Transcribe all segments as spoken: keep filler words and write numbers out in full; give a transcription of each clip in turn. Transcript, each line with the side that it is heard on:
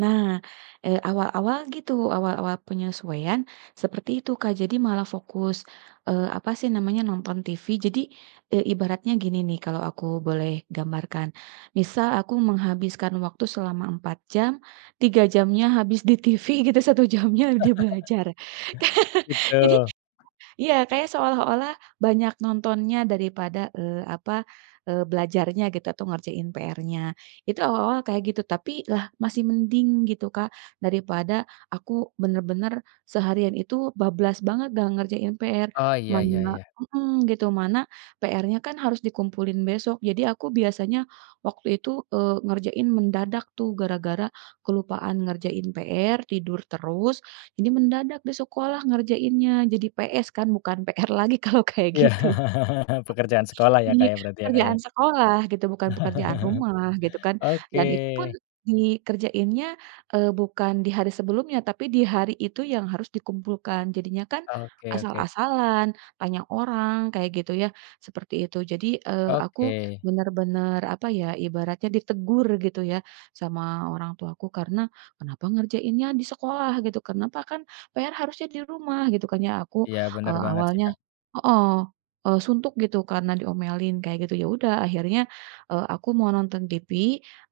right: Nah, eee, awal-awal gitu, awal-awal penyesuaian, seperti itu Kak jadi malah fokus, eee, apa sih namanya, nonton TV jadi, eee, ibaratnya gini nih kalau aku boleh gambarkan, misal aku menghabiskan waktu selama empat jam, tiga jamnya habis di TV gitu satu jamnya di belajar, ka jadi
left: Gitu.
right: iya kayak seolah-olah banyak nontonnya daripada, eee, apa, eee, belajarnya gitu atau ngerjain PR-nya, itu awal-awal kayak gitu tapi lah masih mending gitu Kak, daripada aku bener-bener, seharian itu bablas banget nggak ngerjain PR,
left: Oh iya iya
right: mana
left: iya.
right: mhm, gitu mana PR-nya kan harus dikumpulin besok jadi aku biasanya, waktu itu, eee, ngerjain mendadak tuh gara-gara kelupaan ngerjain PR, tidur terus, ini mendadak di sekolah ngerjainnya, jadi PS kan, bukan PR lagi kalau kayak
left: Iya,
right: gitu.
left: pekerjaan sekolah ya
right: Iya,
left: Kak ya, berarti ya Kak ya.
right: pekerjaan sekolah gitu bukan pekerjaan rumah gitu kan, dan itu pun,
left: Oke.
right: dikerjainnya, eee, bukan di hari sebelumnya tapi di hari itu yang harus dikumpulkan, jadinya kan,
left: Oke oke.
right: asal-asalan, tanya orang kayak gitu ya, seperti itu. Jadi, eee, aku
left: Oke.
right: bener-bener, apa ya, ibaratnya ditegur gitu ya, sama orang tuaku karena kenapa ngerjainnya di sekolah gitu, kenapa kan PR harusnya di rumah gitu kan. Ya aku,
left: Iya bener
right: eee,
left: banget sih
right: awalnya
left: Kak.
right: heeh, eee, suntuk gitu karena diomelin kayak gitu, ya udah akhirnya, eee, aku mau nonton TV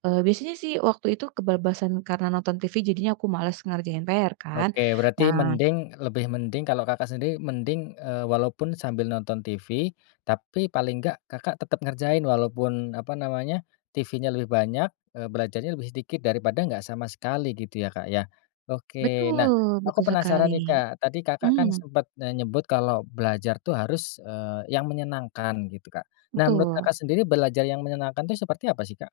right: eee, biasanya sih waktu itu kebablasan karena nonton TV jadinya aku males ngerjain PR kan,
left: Oke, berarti
right: nah
left: mending lebih mending kalau Kakak sendiri mending, eee, walaupun sambil nonton TV, tapi paling enggak Kakak tetep ngerjain walaupun, apa namanya, TV-nya lebih banyak, eee, belajarnya lebih sedikit daripada enggak sama sekali gitu ya Kak ya? Oke, nah
right: Betul
left: aku
right: betul sekali,
left: penasaran nih Kak tadi Kakak kan
right: mmm.
left: sempet nenyebut kalau belajar tuh harus, eee, yang menyenangkan gitu Kak, nah menurut
right: Betul.
left: Kakak sendiri belajar yang menyenangkan itu seperti apa sih Kak?